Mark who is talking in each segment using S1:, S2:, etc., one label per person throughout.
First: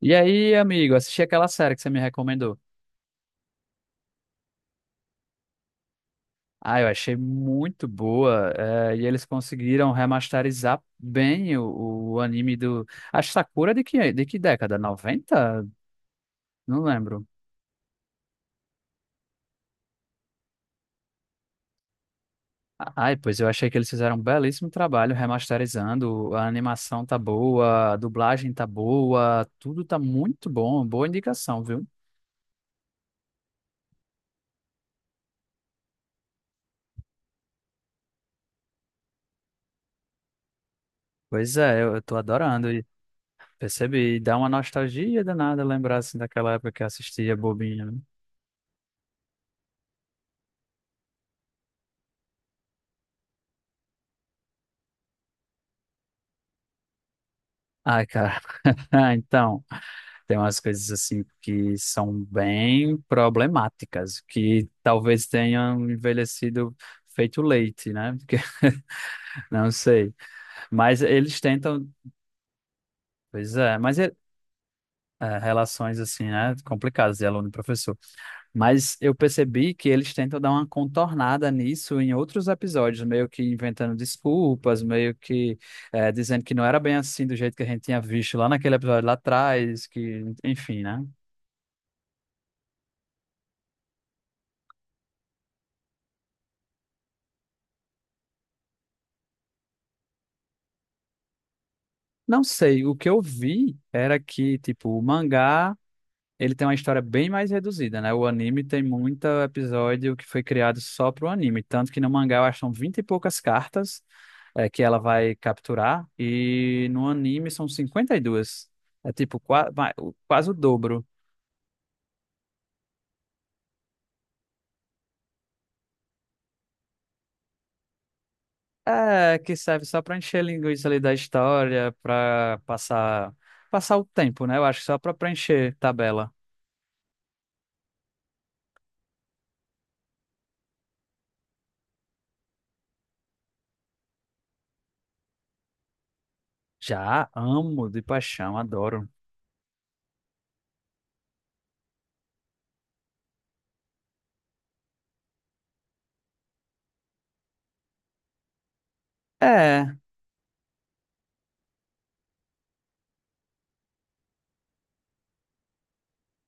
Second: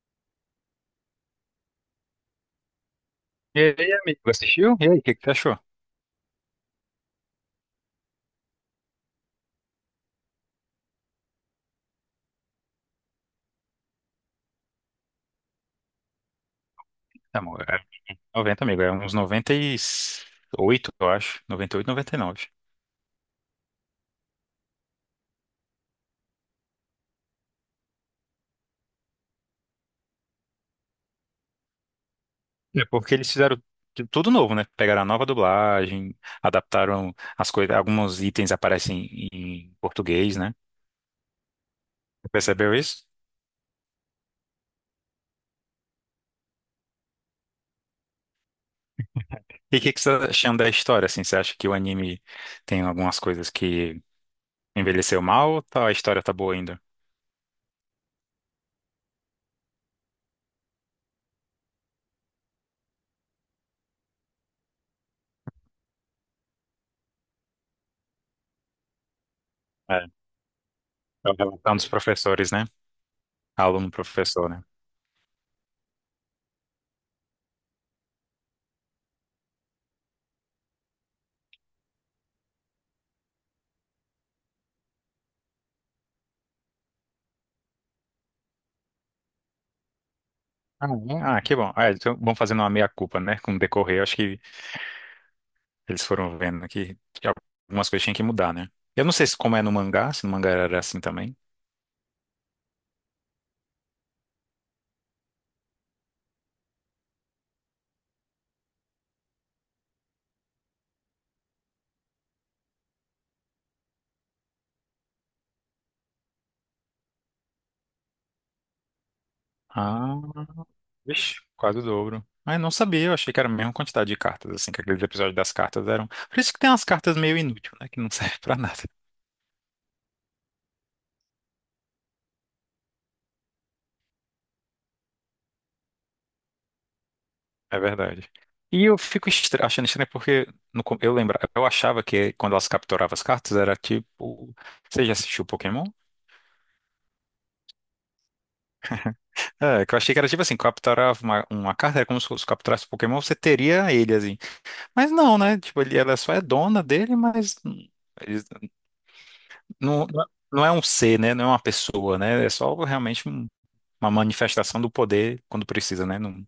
S1: E aí, amigo, assisti aquela série que você me recomendou.
S2: E aí, amigo, assistiu? E aí, o que que você achou?
S1: Ah, eu achei muito boa. E eles conseguiram remasterizar bem o anime do. A Sakura de de que década? 90? Não lembro.
S2: Tá, amor, é 90, amigo, é uns 98, eu acho. 98, 99.
S1: Ai, pois eu achei que eles fizeram um belíssimo trabalho remasterizando. A animação tá boa, a dublagem tá boa, tudo tá muito bom. Boa indicação, viu?
S2: É porque eles fizeram tudo novo, né? Pegaram a nova dublagem, adaptaram as coisas, alguns itens aparecem em português, né?
S1: Pois é, eu tô
S2: Você
S1: adorando.
S2: percebeu
S1: E
S2: isso?
S1: percebi, dá uma nostalgia danada lembrar assim daquela época que eu assistia bobinha, né?
S2: E o que que você tá achando da história, assim? Você acha que o anime tem algumas coisas que envelheceu mal ou a história tá boa ainda?
S1: Ai, cara. Ah, então, tem umas coisas assim que são bem problemáticas, que talvez tenham envelhecido feito leite, né? Porque, não
S2: É,
S1: sei. Mas
S2: é a
S1: eles
S2: relação dos
S1: tentam,
S2: professores, né?
S1: pois é, mas é,
S2: Aluno-professor, né?
S1: é, relações assim, né? Complicadas de aluno e professor. Mas eu percebi que eles tentam dar uma contornada nisso em outros episódios, meio que inventando desculpas, meio que é, dizendo que não era bem assim do jeito que a gente tinha visto lá naquele episódio lá atrás, que, enfim,
S2: Ah,
S1: né?
S2: é? Ah, que bom. Ah, então vão fazendo uma meia-culpa, né? Com o decorrer, eu acho que eles foram vendo que algumas coisas tinham que mudar, né? Eu não sei se como é no mangá, se no mangá era assim também.
S1: Não sei, o que eu vi era que, tipo, o mangá, ele tem uma história bem mais reduzida, né? O anime tem muito episódio que foi criado só pro anime, tanto que no mangá eu acho que são 20 e poucas cartas que ela vai capturar, e no anime são 52. É tipo
S2: Ah,
S1: quase o dobro.
S2: vixe, quase o dobro. Ah, eu não sabia, eu achei que era a mesma quantidade de cartas, assim, que aqueles episódios das cartas eram. Por isso que tem umas cartas meio inúteis, né? Que não serve pra nada.
S1: É, que serve só pra encher a linguiça ali da história, pra passar, passar o tempo, né? Eu acho que só pra preencher tabela.
S2: É verdade. E eu fico achando estranho porque no com- eu lembra, eu achava que quando elas capturavam as cartas era tipo. Você já assistiu Pokémon?
S1: Já amo de paixão, adoro.
S2: É, que eu achei que era tipo assim, capturar uma carta, era como se fosse capturasse um Pokémon, você teria ele, assim. Mas não, né? Tipo, ele, ela só é dona dele, mas eles-
S1: É.
S2: não, não é um ser, né? Não é uma pessoa, né? É só realmente uma manifestação do poder quando precisa, né? Não,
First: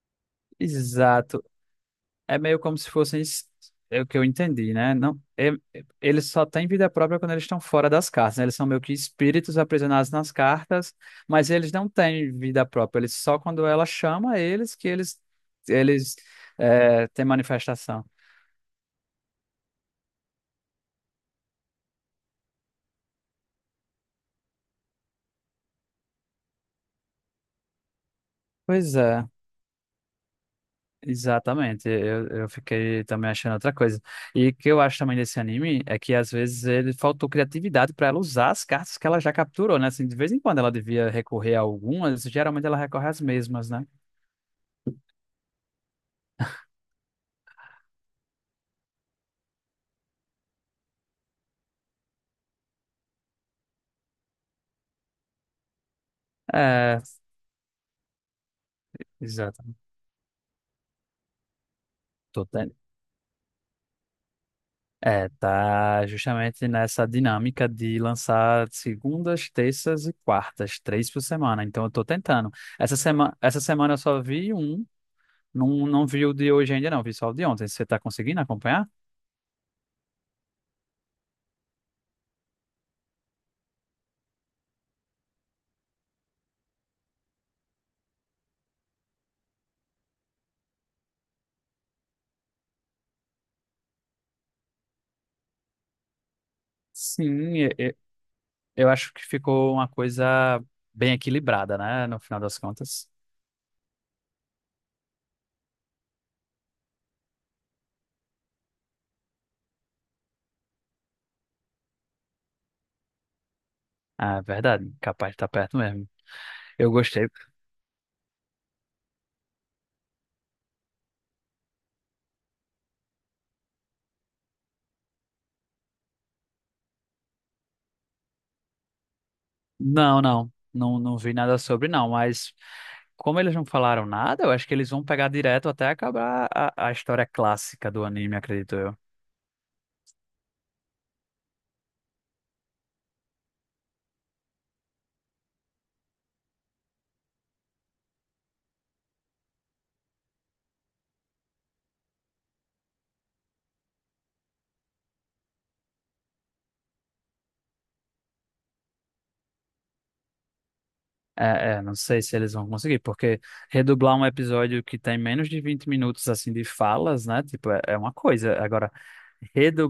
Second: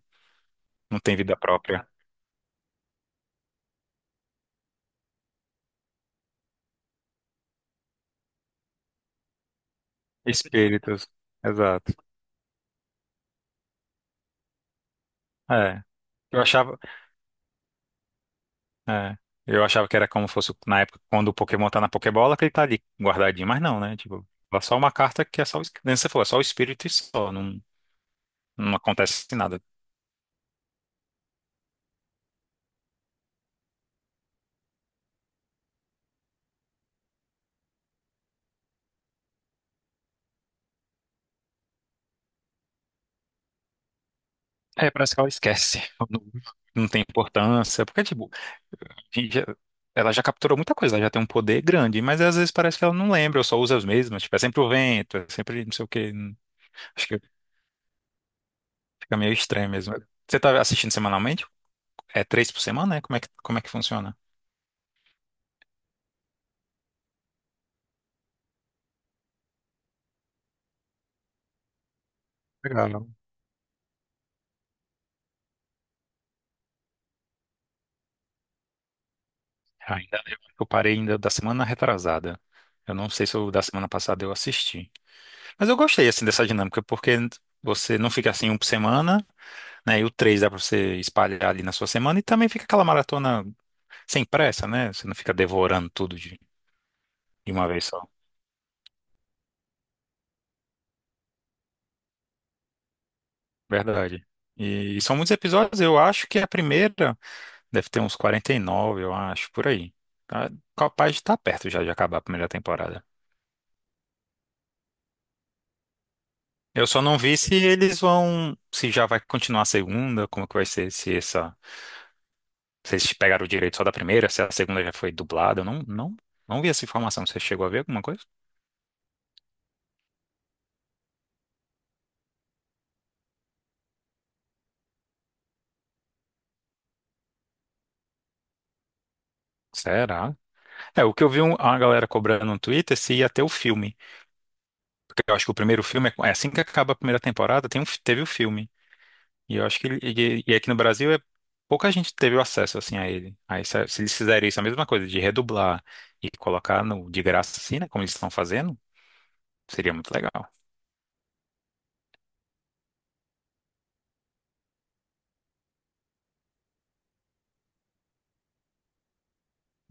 S2: não tem vida
S1: Exato.
S2: própria.
S1: É meio como se fossem, é o que eu entendi, né? Não, eles só têm vida própria quando eles estão fora das cartas, né? Eles são meio que espíritos aprisionados nas cartas,
S2: Espíritos.
S1: mas eles não
S2: Exato.
S1: têm vida própria. Eles só quando ela chama eles que eles
S2: É.
S1: eles
S2: Eu achava,
S1: é, têm manifestação.
S2: é, eu achava que era como fosse na época quando o Pokémon tá na Pokébola, que ele tá ali guardadinho, mas não, né? Tipo, é só uma carta que é só, nem você falou, é só o espírito e só, não, não
S1: Pois é.
S2: acontece nada.
S1: Exatamente, eu fiquei também achando outra coisa. E o que eu acho também desse anime é que às vezes ele faltou criatividade para ela usar as cartas que ela já capturou, né? Assim, de vez em quando ela devia recorrer a algumas, geralmente ela recorre às mesmas, né?
S2: É, parece que ela esquece. Não, não tem importância. Porque, tipo, a gente já- ela já capturou muita coisa, ela já tem um poder grande, mas às vezes parece que ela não lembra, ou só usa as mesmas. Tipo, é sempre o vento, é sempre não sei o quê.
S1: É,
S2: Acho que fica meio estranho
S1: exatamente.
S2: mesmo. Você tá assistindo semanalmente? É
S1: Tô
S2: três por
S1: ten-
S2: semana, né? Como é que funciona?
S1: É, tá justamente nessa dinâmica de lançar segundas, terças e quartas, três por semana. Então eu tô tentando.
S2: Legal.
S1: Essa semana eu só vi um, não, não vi o de hoje ainda não, vi só o de ontem. Você tá conseguindo acompanhar?
S2: Ainda, eu acho que eu parei ainda da semana retrasada. Eu não sei se o da semana passada eu assisti. Mas eu gostei, assim, dessa dinâmica, porque você não fica assim um por semana, né? E o 3 dá pra você espalhar ali na sua semana e também fica aquela maratona sem pressa, né? Você não fica devorando tudo de
S1: Sim,
S2: uma vez só.
S1: eu acho que ficou uma coisa bem equilibrada, né? No final das contas.
S2: Verdade. E, são muitos episódios, eu acho que a primeira deve ter uns 49 eu acho, por aí. Tá, capaz de estar perto já de acabar a primeira temporada.
S1: Ah, é verdade. Capaz de estar perto mesmo.
S2: Eu
S1: Eu
S2: só não
S1: gostei.
S2: vi se eles vão, se já vai continuar a segunda, como que vai ser, se essa, se eles pegaram o direito só da primeira, se a segunda já foi dublada, eu não vi essa informação. Você chegou a ver alguma coisa?
S1: Não, não. Não, não vi nada sobre, não. Mas como eles não falaram nada, eu acho que eles vão pegar direto até acabar a história clássica do anime, acredito eu.
S2: Será? É, o que eu vi a galera cobrando no Twitter se ia ter o filme. Porque eu acho que o primeiro filme, é assim que acaba a primeira temporada, teve o filme. E eu acho que e aqui no Brasil é, pouca gente teve o acesso assim a ele. Aí se eles fizerem isso, é a mesma coisa, de redublar e colocar no, de graça assim, né? Como eles estão fazendo, seria muito legal.
S1: É, é, não sei se eles vão conseguir, porque redublar um episódio que tem menos de 20 minutos assim de falas, né? Tipo, é, é uma coisa. Agora,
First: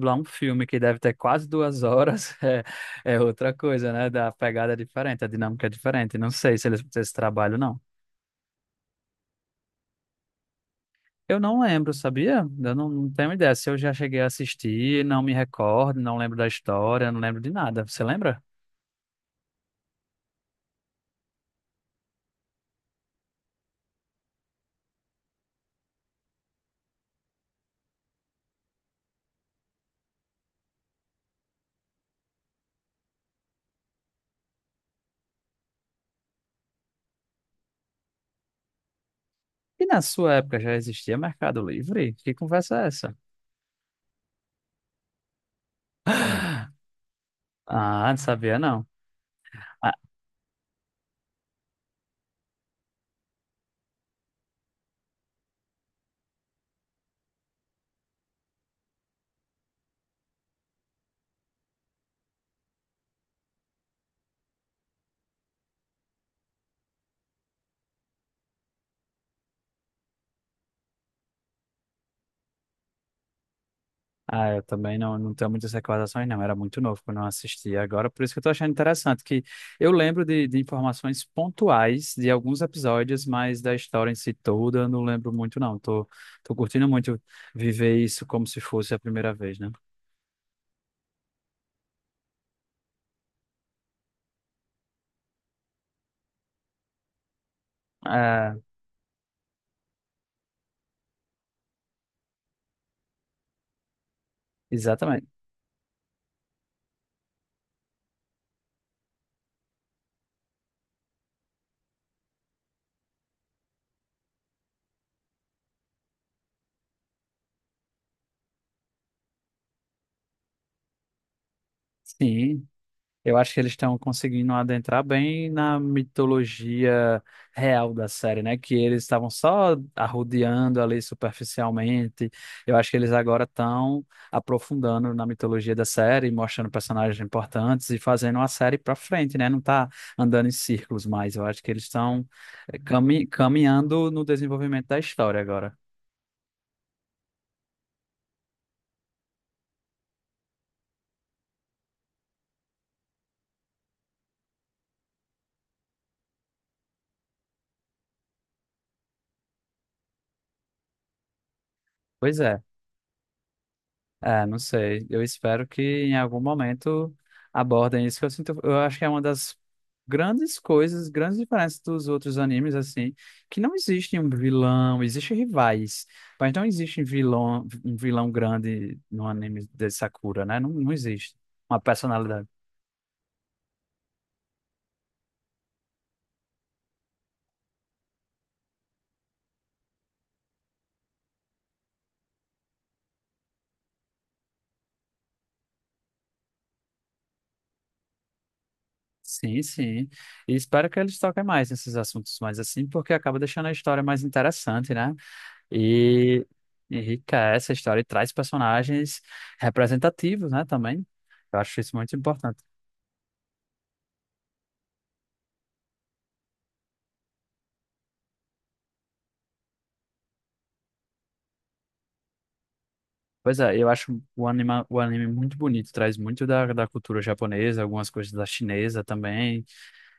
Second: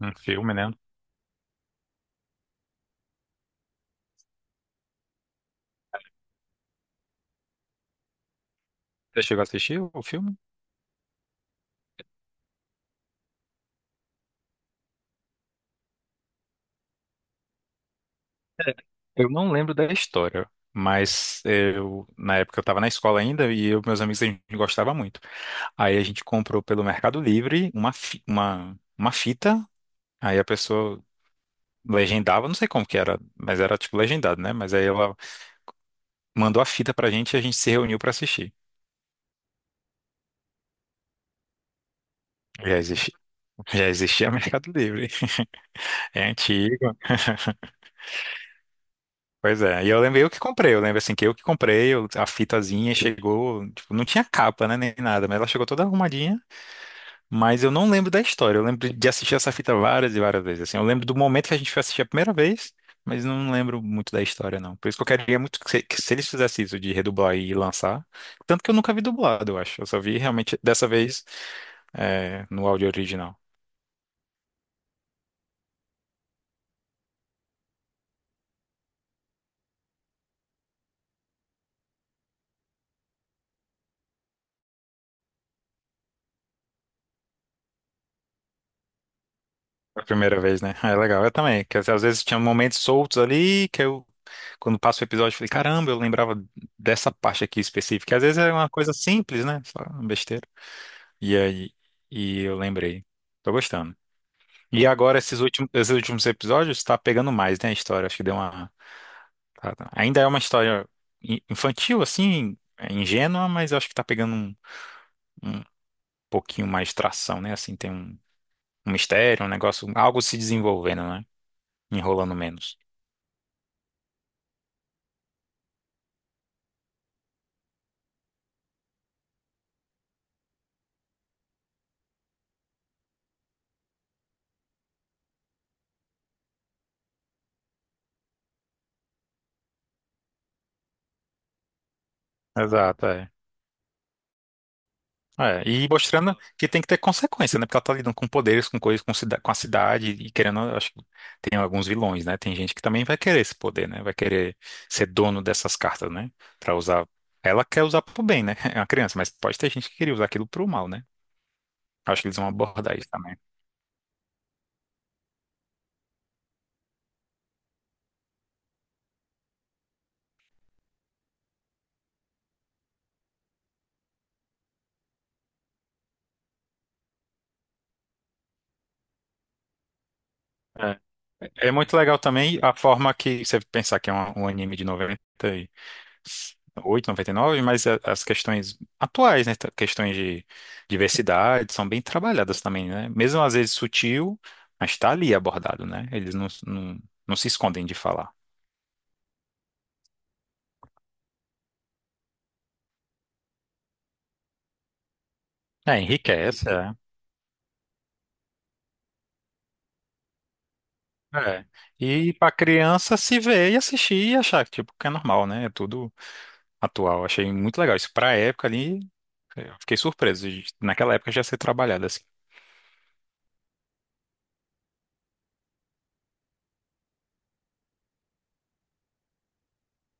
S2: Um
S1: um
S2: filme,
S1: filme
S2: né?
S1: que deve ter quase duas horas é, é outra coisa, né? Da pegada é diferente, a dinâmica é diferente. Não sei se eles vão ter esse trabalho, não.
S2: Você chegou a assistir o filme?
S1: Eu não lembro, sabia? Eu não, não tenho ideia. Se eu já cheguei a assistir, não me recordo, não lembro da história, não lembro de nada. Você lembra?
S2: Eu não lembro da história, mas eu, na época eu tava na escola ainda e eu, meus amigos a gente gostava muito. Aí a gente comprou pelo Mercado Livre uma fita. Aí a pessoa legendava, não sei como que era, mas era tipo legendado, né? Mas aí ela mandou a fita pra gente e a gente se reuniu pra assistir.
S1: E na sua época já existia Mercado Livre? Que
S2: Já
S1: conversa é
S2: existia,
S1: essa?
S2: já existia Mercado Livre. É antigo.
S1: Ah, não sabia não.
S2: Pois é. E
S1: Ah,
S2: eu lembrei eu que comprei. Eu lembro assim que eu que comprei, a fitazinha chegou, tipo, não tinha capa, né? Nem nada, mas ela chegou toda arrumadinha. Mas eu não lembro da história. Eu lembro de assistir essa fita várias e várias vezes. Assim, eu lembro do momento que a gente foi assistir a primeira vez, mas não lembro muito da história, não. Por isso que eu queria muito que se eles fizessem isso de redublar e lançar. Tanto que eu nunca vi dublado, eu acho. Eu só vi realmente dessa vez no áudio original.
S1: ah, eu também não, não tenho muitas recordações, não. Era muito novo quando eu assisti. Agora, por isso que eu tô achando interessante, que eu lembro de informações pontuais de alguns episódios, mas da história em si toda eu não lembro muito, não. Tô, tô curtindo muito viver isso como se fosse a primeira vez, né?
S2: A primeira vez, né? Ah, é legal. Eu também. Que às vezes tinha momentos soltos ali que eu, quando passo o episódio, eu falei, caramba, eu lembrava dessa parte aqui específica. Que às vezes é
S1: Ah,
S2: uma coisa simples, né? Só uma besteira. E aí, e eu lembrei. Tô gostando. E agora,
S1: exatamente.
S2: esses últimos episódios, tá pegando mais, né, a história. Acho que deu uma. Ainda é uma história infantil, assim, é ingênua, mas eu acho que tá pegando um pouquinho mais tração, né? Assim, tem um mistério, um negócio, algo se desenvolvendo, né? Enrolando
S1: Sim.
S2: menos.
S1: Eu acho que eles estão conseguindo adentrar bem na mitologia real da série, né? Que eles estavam só arrodeando ali superficialmente. Eu acho que eles agora estão aprofundando na mitologia da série, mostrando personagens importantes e fazendo a série para frente, né? Não tá andando em círculos mais. Eu acho que eles estão
S2: Exato, é.
S1: caminhando no desenvolvimento da história
S2: É,
S1: agora.
S2: e mostrando que tem que ter consequência, né? Porque ela tá lidando com poderes, com coisas, com a cidade e querendo, eu acho que tem alguns vilões, né? Tem gente que também vai querer esse poder, né? Vai querer ser dono dessas cartas, né? Pra usar. Ela quer usar pro bem, né? É uma criança, mas pode ter gente que queria usar aquilo pro mal, né? Acho que eles
S1: Pois
S2: vão
S1: é.
S2: abordar isso também.
S1: É, não sei. Eu espero que em algum momento abordem isso, que eu sinto, eu acho que é uma das grandes coisas, grandes diferenças dos outros animes, assim, que não existe um vilão, existe rivais, mas não existe um vilão grande no anime de Sakura, né? Não, não
S2: É,
S1: existe
S2: é
S1: uma
S2: muito legal
S1: personalidade.
S2: também a forma que você pensar que é um anime de 90 oito e 99, mas as questões atuais, né? Questões de diversidade são bem trabalhadas também, né? Mesmo às vezes sutil, mas está ali abordado, né? Eles não, não, não se escondem de falar.
S1: Sim, sim. E espero que eles toquem mais nesses assuntos mais assim, porque acaba deixando a história mais interessante, né?
S2: É,
S1: E
S2: enriquece, é.
S1: enriquece a história e traz personagens representativos, né, também. Eu
S2: É.
S1: acho isso muito
S2: E para
S1: importante.
S2: criança se ver e assistir e achar que, tipo, que é normal, né? É tudo atual. Achei muito legal. Isso para a época ali, eu fiquei surpreso de, naquela época já ser trabalhado assim.
S1: Pois é, eu acho o anime muito bonito, traz muito da cultura japonesa, algumas coisas da chinesa também.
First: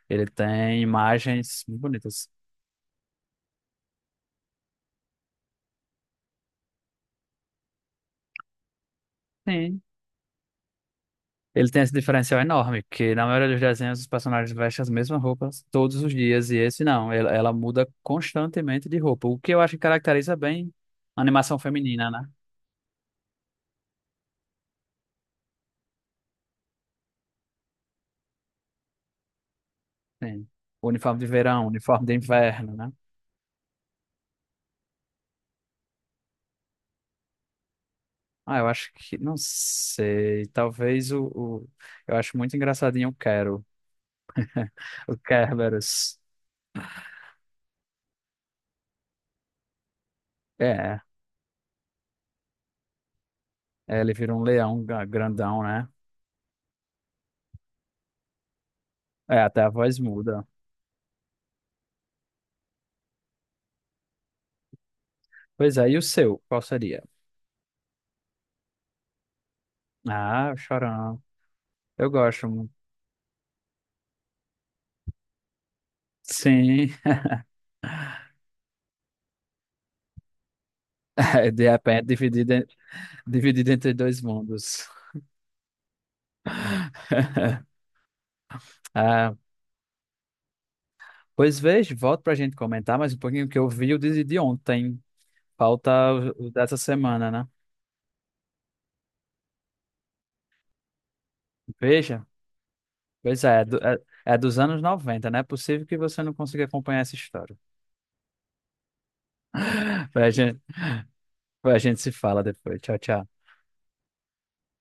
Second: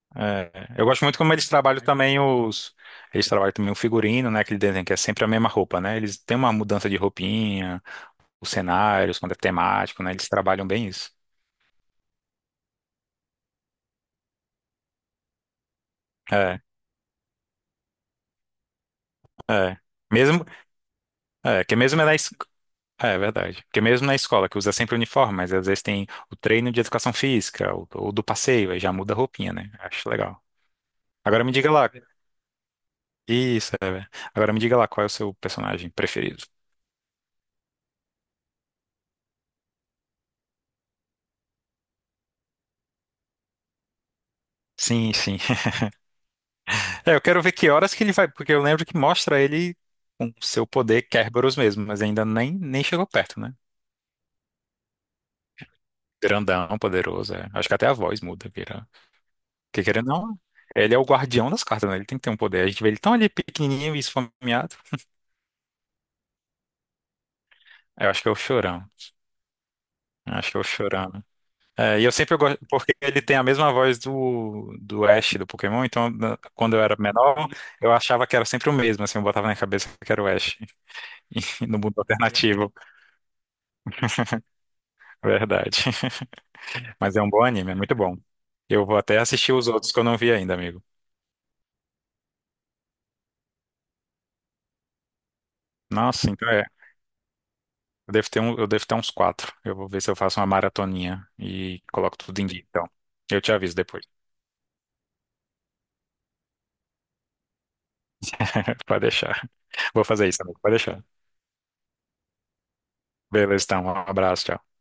S1: Ele
S2: É,
S1: tem
S2: eu gosto muito como eles
S1: imagens
S2: trabalham
S1: muito
S2: também
S1: bonitas.
S2: os. Eles trabalham também o figurino, né? Aquele desenho que é sempre a mesma roupa, né? Eles têm uma mudança de roupinha, os cenários, quando é
S1: Sim.
S2: temático, né? Eles trabalham bem isso.
S1: Ele tem esse diferencial enorme, que na maioria dos desenhos os personagens vestem as mesmas roupas todos os dias, e
S2: É,
S1: esse não, ela muda constantemente de roupa, o que eu acho
S2: é.
S1: que caracteriza
S2: Mesmo,
S1: bem a animação
S2: é, que mesmo é
S1: feminina,
S2: na,
S1: né?
S2: é, é verdade. Porque mesmo na escola, que usa sempre uniforme, mas às vezes tem o treino de educação física, ou do passeio, aí já muda a roupinha, né? Acho legal.
S1: Sim. Uniforme de
S2: Agora me
S1: verão,
S2: diga lá.
S1: uniforme de inverno, né?
S2: Isso, é. Agora me diga lá qual é o seu personagem preferido.
S1: Ah, eu acho que, não sei, talvez eu acho muito engraçadinho o Quero,
S2: Sim,
S1: o
S2: sim.
S1: Kerberos.
S2: É, eu quero ver que horas que ele vai, porque eu lembro que mostra ele com seu
S1: É,
S2: poder Kerberos mesmo, mas ainda nem chegou perto, né?
S1: é, ele vira um leão grandão, né?
S2: Grandão, poderoso, é. Acho que até a voz muda, vira.
S1: É, até a
S2: Porque
S1: voz
S2: querendo ou não,
S1: muda.
S2: ele é o guardião das cartas, né? Ele tem que ter um poder. A gente vê ele tão ali pequenininho e esfomeado.
S1: Pois é, e o seu, qual seria?
S2: Eu acho que é o Chorão. Eu acho
S1: Ah,
S2: que
S1: o
S2: é o Chorão.
S1: Chorão.
S2: É, e
S1: Eu
S2: eu sempre
S1: gosto.
S2: gosto, porque ele tem a mesma voz do Ash do Pokémon, então quando eu
S1: Sim,
S2: era menor, eu achava que era sempre o mesmo, assim, eu botava na cabeça que era o Ash
S1: é, de
S2: no mundo
S1: repente
S2: alternativo,
S1: dividido entre dois mundos.
S2: verdade. Mas é um bom anime, é muito bom. Eu vou até
S1: Ah,
S2: assistir os outros que eu não vi ainda, amigo.
S1: pois veja, volto pra gente comentar mais um pouquinho, que eu vi o de ontem. Falta
S2: Nossa, então
S1: o
S2: é.
S1: dessa semana, né?
S2: Eu devo ter uns quatro. Eu vou ver se eu faço uma maratoninha e coloco
S1: Veja,
S2: tudo em dia. Então, eu
S1: pois
S2: te
S1: é, é,
S2: aviso depois.
S1: é dos anos 90, né? É possível que você não consiga acompanhar essa história.
S2: Pode deixar. Vou
S1: Pois
S2: fazer
S1: a
S2: isso, amigo.
S1: gente,
S2: Pode deixar.
S1: pois a gente se fala depois. Tchau, tchau.
S2: Beleza, então. Um abraço, tchau.